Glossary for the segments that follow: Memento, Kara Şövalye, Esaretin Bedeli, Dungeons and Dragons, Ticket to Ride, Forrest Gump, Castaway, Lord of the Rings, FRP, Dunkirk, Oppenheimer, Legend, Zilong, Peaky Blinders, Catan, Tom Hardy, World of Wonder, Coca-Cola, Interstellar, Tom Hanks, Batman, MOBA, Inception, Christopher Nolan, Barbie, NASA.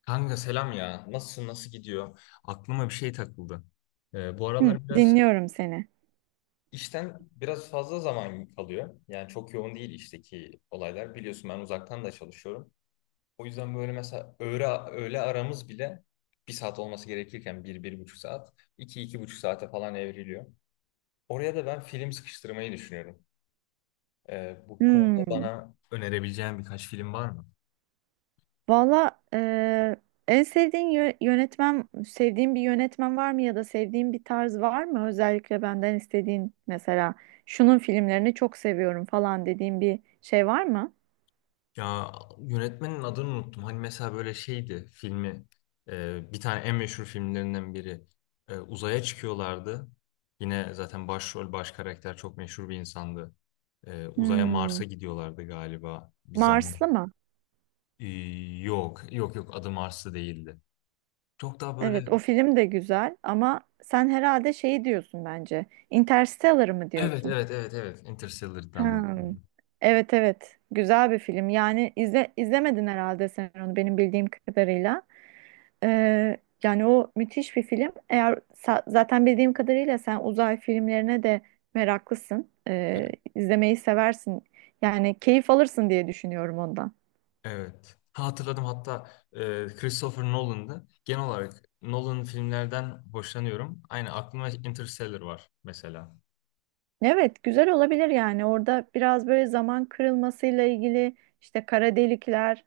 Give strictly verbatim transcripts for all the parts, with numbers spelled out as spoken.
Kanka selam ya. Nasılsın? Nasıl gidiyor? Aklıma bir şey takıldı. Ee, bu Hı, aralar biraz dinliyorum seni. işten biraz fazla zaman kalıyor. Yani çok yoğun değil işteki olaylar. Biliyorsun ben uzaktan da çalışıyorum. O yüzden böyle mesela öğle, öğle aramız bile bir saat olması gerekirken bir, bir buçuk saat, iki, iki buçuk saate falan evriliyor. Oraya da ben film sıkıştırmayı düşünüyorum. Ee, bu konuda Hmm. bana önerebileceğin birkaç film var mı? Valla eee, en sevdiğin yö- yönetmen, sevdiğin bir yönetmen var mı ya da sevdiğin bir tarz var mı? Özellikle benden istediğin mesela şunun filmlerini çok seviyorum falan dediğin bir şey var mı? Ya yönetmenin adını unuttum. Hani mesela böyle şeydi filmi e, bir tane en meşhur filmlerinden biri. E, uzaya çıkıyorlardı. Yine zaten başrol baş karakter çok meşhur bir insandı. E, uzaya Hmm, Mars'a gidiyorlardı galiba bir zaman. Marslı mı? E, Yok yok yok, adı Mars'ta değildi. Çok daha böyle, Evet, o film de güzel ama sen herhalde şeyi diyorsun bence. Interstellar mı evet diyorsun? evet evet evet Interstellar'dan. Hmm. Evet evet, güzel bir film. Yani izle, izlemedin herhalde sen onu benim bildiğim kadarıyla. Ee, Yani o müthiş bir film. Eğer sa- zaten bildiğim kadarıyla sen uzay filmlerine de meraklısın. Ee, izlemeyi seversin. Yani keyif alırsın diye düşünüyorum ondan. Evet. Ha, hatırladım hatta, e, Christopher Nolan'dı. Genel olarak Nolan filmlerden hoşlanıyorum. Aynı aklıma Interstellar var mesela. Evet, güzel olabilir yani. Orada biraz böyle zaman kırılmasıyla ilgili işte kara delikler.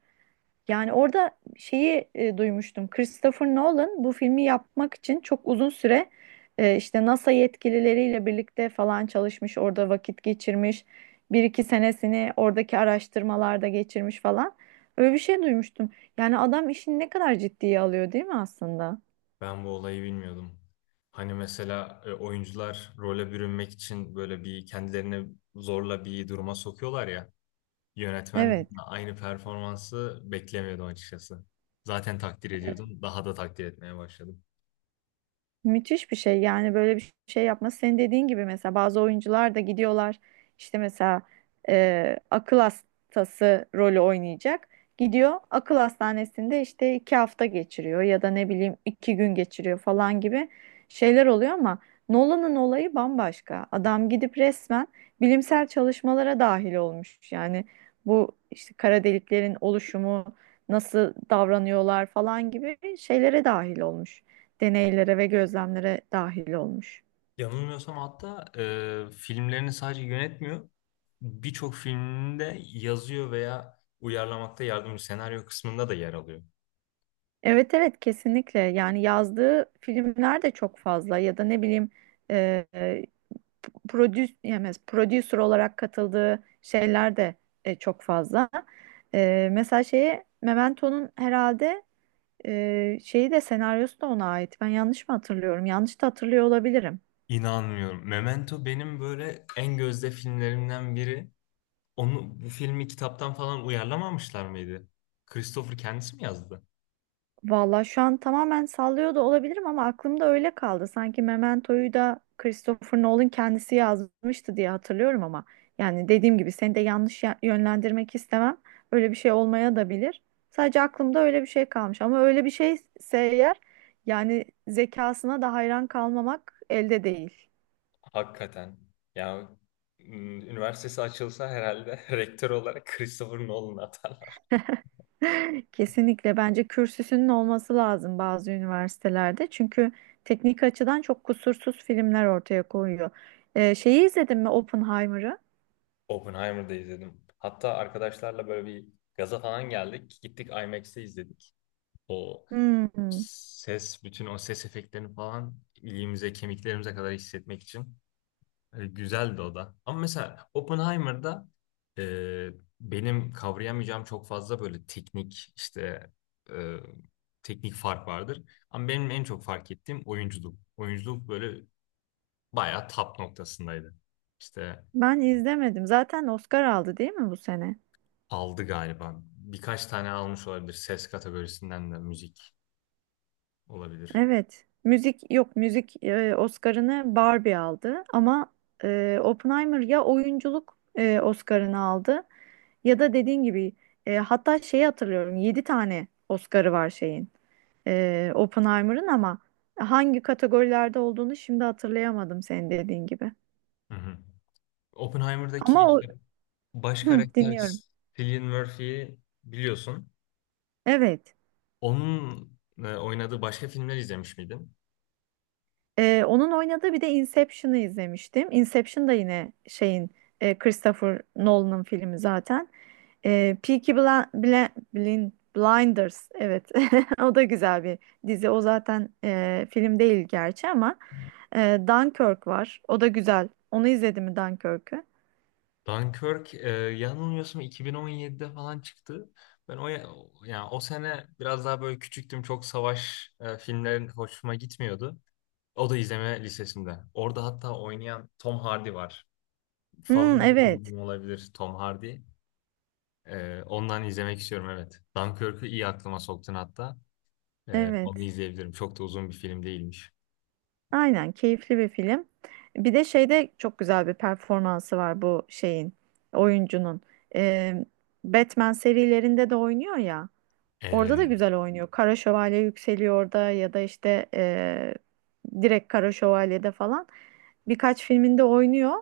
Yani orada şeyi e, duymuştum. Christopher Nolan bu filmi yapmak için çok uzun süre e, işte NASA yetkilileriyle birlikte falan çalışmış, orada vakit geçirmiş. Bir iki senesini oradaki araştırmalarda geçirmiş falan. Öyle bir şey duymuştum. Yani adam işini ne kadar ciddiye alıyor değil mi aslında? Ben bu olayı bilmiyordum. Hani mesela e, oyuncular role bürünmek için böyle bir kendilerini zorla bir duruma sokuyorlar ya. Yönetmen Evet. de aynı performansı beklemiyordum açıkçası. Zaten takdir ediyordum. Daha da takdir etmeye başladım. Müthiş bir şey yani böyle bir şey yapması senin dediğin gibi mesela bazı oyuncular da gidiyorlar işte mesela e, akıl hastası rolü oynayacak gidiyor akıl hastanesinde işte iki hafta geçiriyor ya da ne bileyim iki gün geçiriyor falan gibi şeyler oluyor ama Nolan'ın olayı bambaşka adam gidip resmen bilimsel çalışmalara dahil olmuş yani bu işte kara deliklerin oluşumu nasıl davranıyorlar falan gibi şeylere dahil olmuş deneylere ve gözlemlere dahil olmuş. Yanılmıyorsam hatta e, filmlerini sadece yönetmiyor. Birçok filminde yazıyor veya uyarlamakta yardımcı senaryo kısmında da yer alıyor. Evet evet kesinlikle yani yazdığı filmler de çok fazla ya da ne bileyim e, prodü- yani prodüser olarak katıldığı şeyler de e, çok fazla. E, mesela şeyi Memento'nun herhalde e, şeyi de senaryosu da ona ait. Ben yanlış mı hatırlıyorum? Yanlış da hatırlıyor olabilirim. İnanmıyorum. Memento benim böyle en gözde filmlerimden biri. Onu bu filmi kitaptan falan uyarlamamışlar mıydı? Christopher kendisi mi yazdı? Valla şu an tamamen sallıyor da olabilirim ama aklımda öyle kaldı. Sanki Memento'yu da Christopher Nolan kendisi yazmıştı diye hatırlıyorum ama yani dediğim gibi seni de yanlış ya- yönlendirmek istemem. Öyle bir şey olmaya da bilir. Sadece aklımda öyle bir şey kalmış ama öyle bir şeyse eğer yani zekasına da hayran kalmamak elde değil. Hakikaten. Ya m, üniversitesi açılsa herhalde rektör olarak Christopher Nolan atarlar. Kesinlikle bence kürsüsünün olması lazım bazı üniversitelerde. Çünkü teknik açıdan çok kusursuz filmler ortaya koyuyor. Ee, şeyi izledin mi Oppenheimer'ı? Oppenheimer'da izledim. Hatta arkadaşlarla böyle bir gaza falan geldik. Gittik I MAX'te izledik. O Hmm. ses, bütün o ses efektlerini falan iliğimize, kemiklerimize kadar hissetmek için. E, güzeldi o da. Ama mesela Oppenheimer'da e, benim kavrayamayacağım çok fazla böyle teknik işte e, teknik fark vardır. Ama benim en çok fark ettiğim oyunculuk. Oyunculuk böyle bayağı top noktasındaydı. İşte Ben izlemedim. Zaten Oscar aldı değil mi bu sene? aldı galiba. Birkaç tane almış olabilir. Ses kategorisinden de müzik olabilir. Evet. Müzik yok müzik e, Oscar'ını Barbie aldı ama e, Oppenheimer ya oyunculuk e, Oscar'ını aldı ya da dediğin gibi e, hatta şeyi hatırlıyorum yedi tane Oscar'ı var şeyin. e, Oppenheimer'ın ama hangi kategorilerde olduğunu şimdi hatırlayamadım senin dediğin gibi. Hı hı. Ama Oppenheimer'daki o. işte baş Hı, karakter dinliyorum. Cillian Murphy'yi biliyorsun. Evet. Onun e, oynadığı başka filmler izlemiş miydin? E, onun oynadığı bir de Inception'ı izlemiştim. Inception da yine şeyin e, Christopher Nolan'ın filmi zaten. E, Peaky Bla- Bla- Blin- Blinders evet o da güzel bir dizi o zaten e, film değil gerçi ama e, Dunkirk var o da güzel onu izledin mi Dunkirk'ü? Dunkirk e, yanılmıyorsam iki bin on yedide falan çıktı. Ben o ya- yani o sene biraz daha böyle küçüktüm. Çok savaş e, filmlerin hoşuma gitmiyordu. O da izleme listesinde. Orada hatta oynayan Tom Hardy var. Hmm, Favori evet oyuncum olabilir Tom Hardy. Ee, ondan izlemek istiyorum evet. Dunkirk'ü iyi aklıma soktun hatta. Ee, onu evet. izleyebilirim. Çok da uzun bir film değilmiş. Aynen keyifli bir film. Bir de şeyde çok güzel bir performansı var bu şeyin oyuncunun. Ee, Batman serilerinde de oynuyor ya. Orada da Ee, güzel oynuyor. Kara Şövalye yükseliyor orada ya da işte eee, direkt Kara Şövalye'de falan birkaç filminde oynuyor.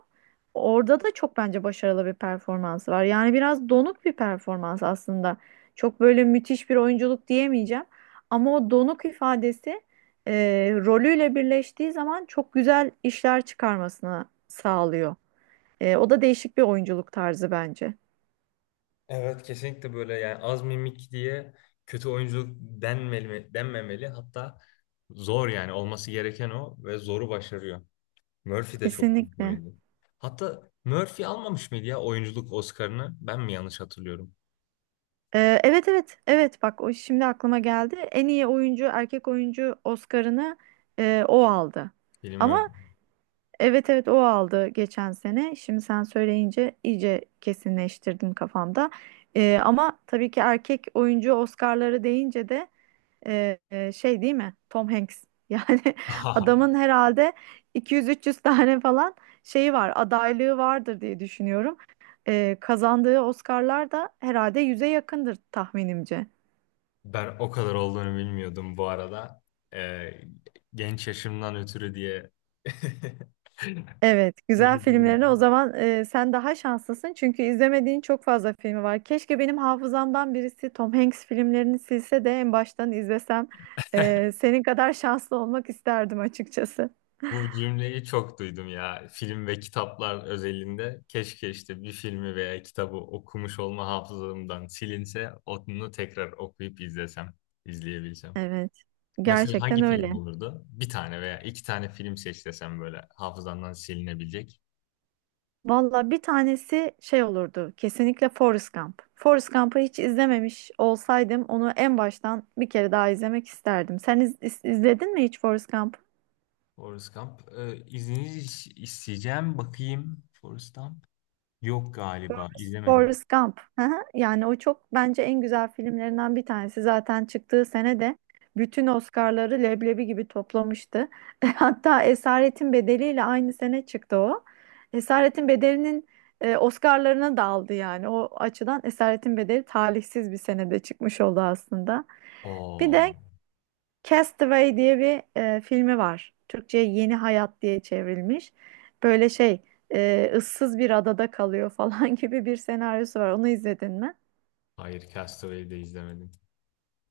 Orada da çok bence başarılı bir performansı var. Yani biraz donuk bir performans aslında. Çok böyle müthiş bir oyunculuk diyemeyeceğim. Ama o donuk ifadesi eee, rolüyle birleştiği zaman çok güzel işler çıkarmasını sağlıyor. Eee, o da değişik bir oyunculuk tarzı bence. evet, kesinlikle böyle, yani az mimik diye kötü oyunculuk denmeli, denmemeli. Hatta zor, yani olması gereken o ve zoru başarıyor. Murphy de çok büyük bir Kesinlikle. oyuncu. Hatta Murphy almamış mıydı ya oyunculuk Oscar'ını? Ben mi yanlış hatırlıyorum? Ee, evet evet evet bak o şimdi aklıma geldi. En iyi oyuncu erkek oyuncu Oscar'ını e, o aldı. Bilim Murphy. Ama evet evet o aldı geçen sene. Şimdi sen söyleyince iyice kesinleştirdim kafamda. Ee, ama tabii ki erkek oyuncu Oscar'ları deyince de ee, e, şey değil mi? Tom Hanks. Yani adamın herhalde iki yüz üç yüz tane falan şeyi var, adaylığı vardır diye düşünüyorum. Ee, kazandığı Oscar'lar da herhalde yüze yakındır tahminimce. Ben o kadar olduğunu bilmiyordum bu arada. Ee, Genç yaşımdan ötürü diye Evet, güzel filmlerine o zaman e, sen daha şanslısın çünkü izlemediğin çok fazla filmi var. Keşke benim hafızamdan birisi Tom Hanks filmlerini silse de en baştan izlesem. E, senin kadar şanslı olmak isterdim açıkçası. bu cümleyi çok duydum ya. Film ve kitaplar özelinde. Keşke işte bir filmi veya kitabı okumuş olma hafızamdan silinse onu tekrar okuyup izlesem, izleyebilsem. Evet, Mesela gerçekten hangi öyle. film olurdu? Bir tane veya iki tane film seç desem böyle hafızandan silinebilecek. Valla bir tanesi şey olurdu. Kesinlikle Forrest Gump. Forrest Gump'ı hiç izlememiş olsaydım onu en baştan bir kere daha izlemek isterdim. Sen iz- iz- izledin mi hiç Forrest Gump'ı? Forrest Gump. Ee, izninizi isteyeceğim. Bakayım Forrest Gump. Yok galiba izlemedim. Forrest Gump. Hı hı. Yani o çok bence en güzel filmlerinden bir tanesi. Zaten çıktığı sene de bütün Oscar'ları leblebi gibi toplamıştı. Hatta Esaretin Bedeli'yle aynı sene çıktı o. Esaretin Bedeli'nin e, Oscar'larına da aldı yani. O açıdan Esaretin Bedeli talihsiz bir senede çıkmış oldu aslında. Bir Oo, de Castaway diye bir e, filmi var. Türkçe'ye Yeni Hayat diye çevrilmiş. Böyle şey, e, ıssız bir adada kalıyor falan gibi bir senaryosu var. Onu izledin mi? hayır, Castaway'i de izlemedim.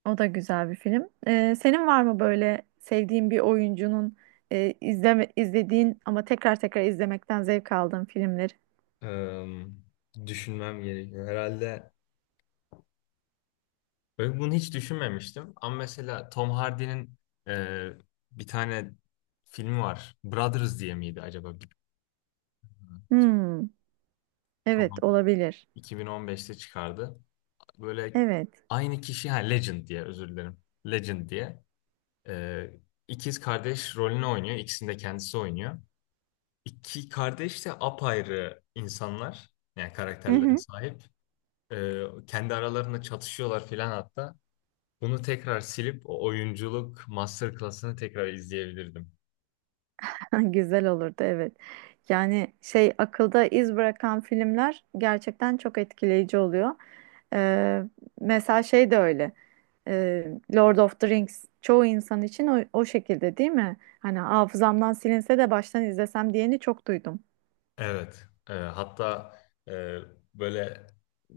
O da güzel bir film. E, senin var mı böyle sevdiğin bir oyuncunun e, izleme, izlediğin ama tekrar tekrar izlemekten zevk aldığın filmleri? Eee, Düşünmem gerekiyor. Herhalde böyle bunu hiç düşünmemiştim. Ama mesela Tom Hardy'nin eee, bir tane filmi var. Brothers diye miydi acaba? Bir- Hmm, Tom evet Hardy olabilir. iki bin on beşte çıkardı. Böyle Evet. aynı kişi, ha Legend diye, özür dilerim. Legend diye. Eee ikiz kardeş rolünü oynuyor. İkisini de kendisi oynuyor. İki kardeş de apayrı insanlar. Yani Hı karakterlere hı. sahip. Ee, kendi aralarında çatışıyorlar filan hatta. Bunu tekrar silip o oyunculuk masterclass'ını tekrar izleyebilirdim. Güzel olurdu evet. Yani şey akılda iz bırakan filmler gerçekten çok etkileyici oluyor. Ee, Mesela şey de öyle. Ee, Lord of the Rings çoğu insan için o, o şekilde değil mi? Hani hafızamdan silinse de baştan izlesem diyeni çok duydum. Evet. Ee, hatta e, böyle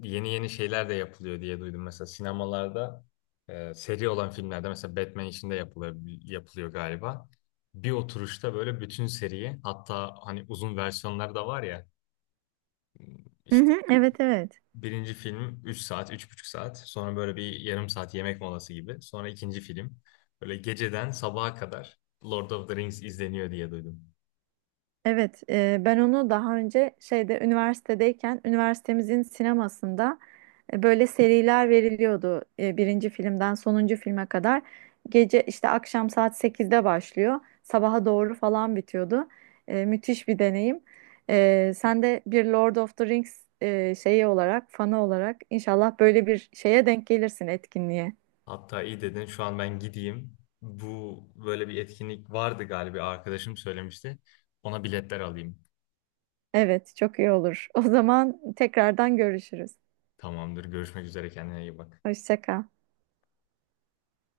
yeni yeni şeyler de yapılıyor diye duydum. Mesela sinemalarda e, seri olan filmlerde mesela Batman için de yapılıyor, yapılıyor galiba. Bir oturuşta böyle bütün seriyi, hatta hani uzun versiyonları da var ya Hı işte, hı, evet evet. birinci film üç saat, üç buçuk saat. Sonra böyle bir yarım saat yemek molası gibi. Sonra ikinci film. Böyle geceden sabaha kadar Lord of the Rings izleniyor diye duydum. Evet, e, ben onu daha önce şeyde üniversitedeyken üniversitemizin sinemasında e, böyle seriler veriliyordu. E, birinci filmden sonuncu filme kadar. Gece işte akşam saat sekizde başlıyor. Sabaha doğru falan bitiyordu. E, müthiş bir deneyim. E, sen de bir Lord of the Rings e, şeyi olarak, fanı olarak inşallah böyle bir şeye denk gelirsin etkinliğe. Hatta iyi dedin, şu an ben gideyim. Bu böyle bir etkinlik vardı galiba, arkadaşım söylemişti. Ona biletler alayım. Evet, çok iyi olur. O zaman tekrardan görüşürüz. Tamamdır, görüşmek üzere, kendine iyi bak. Hoşça kal.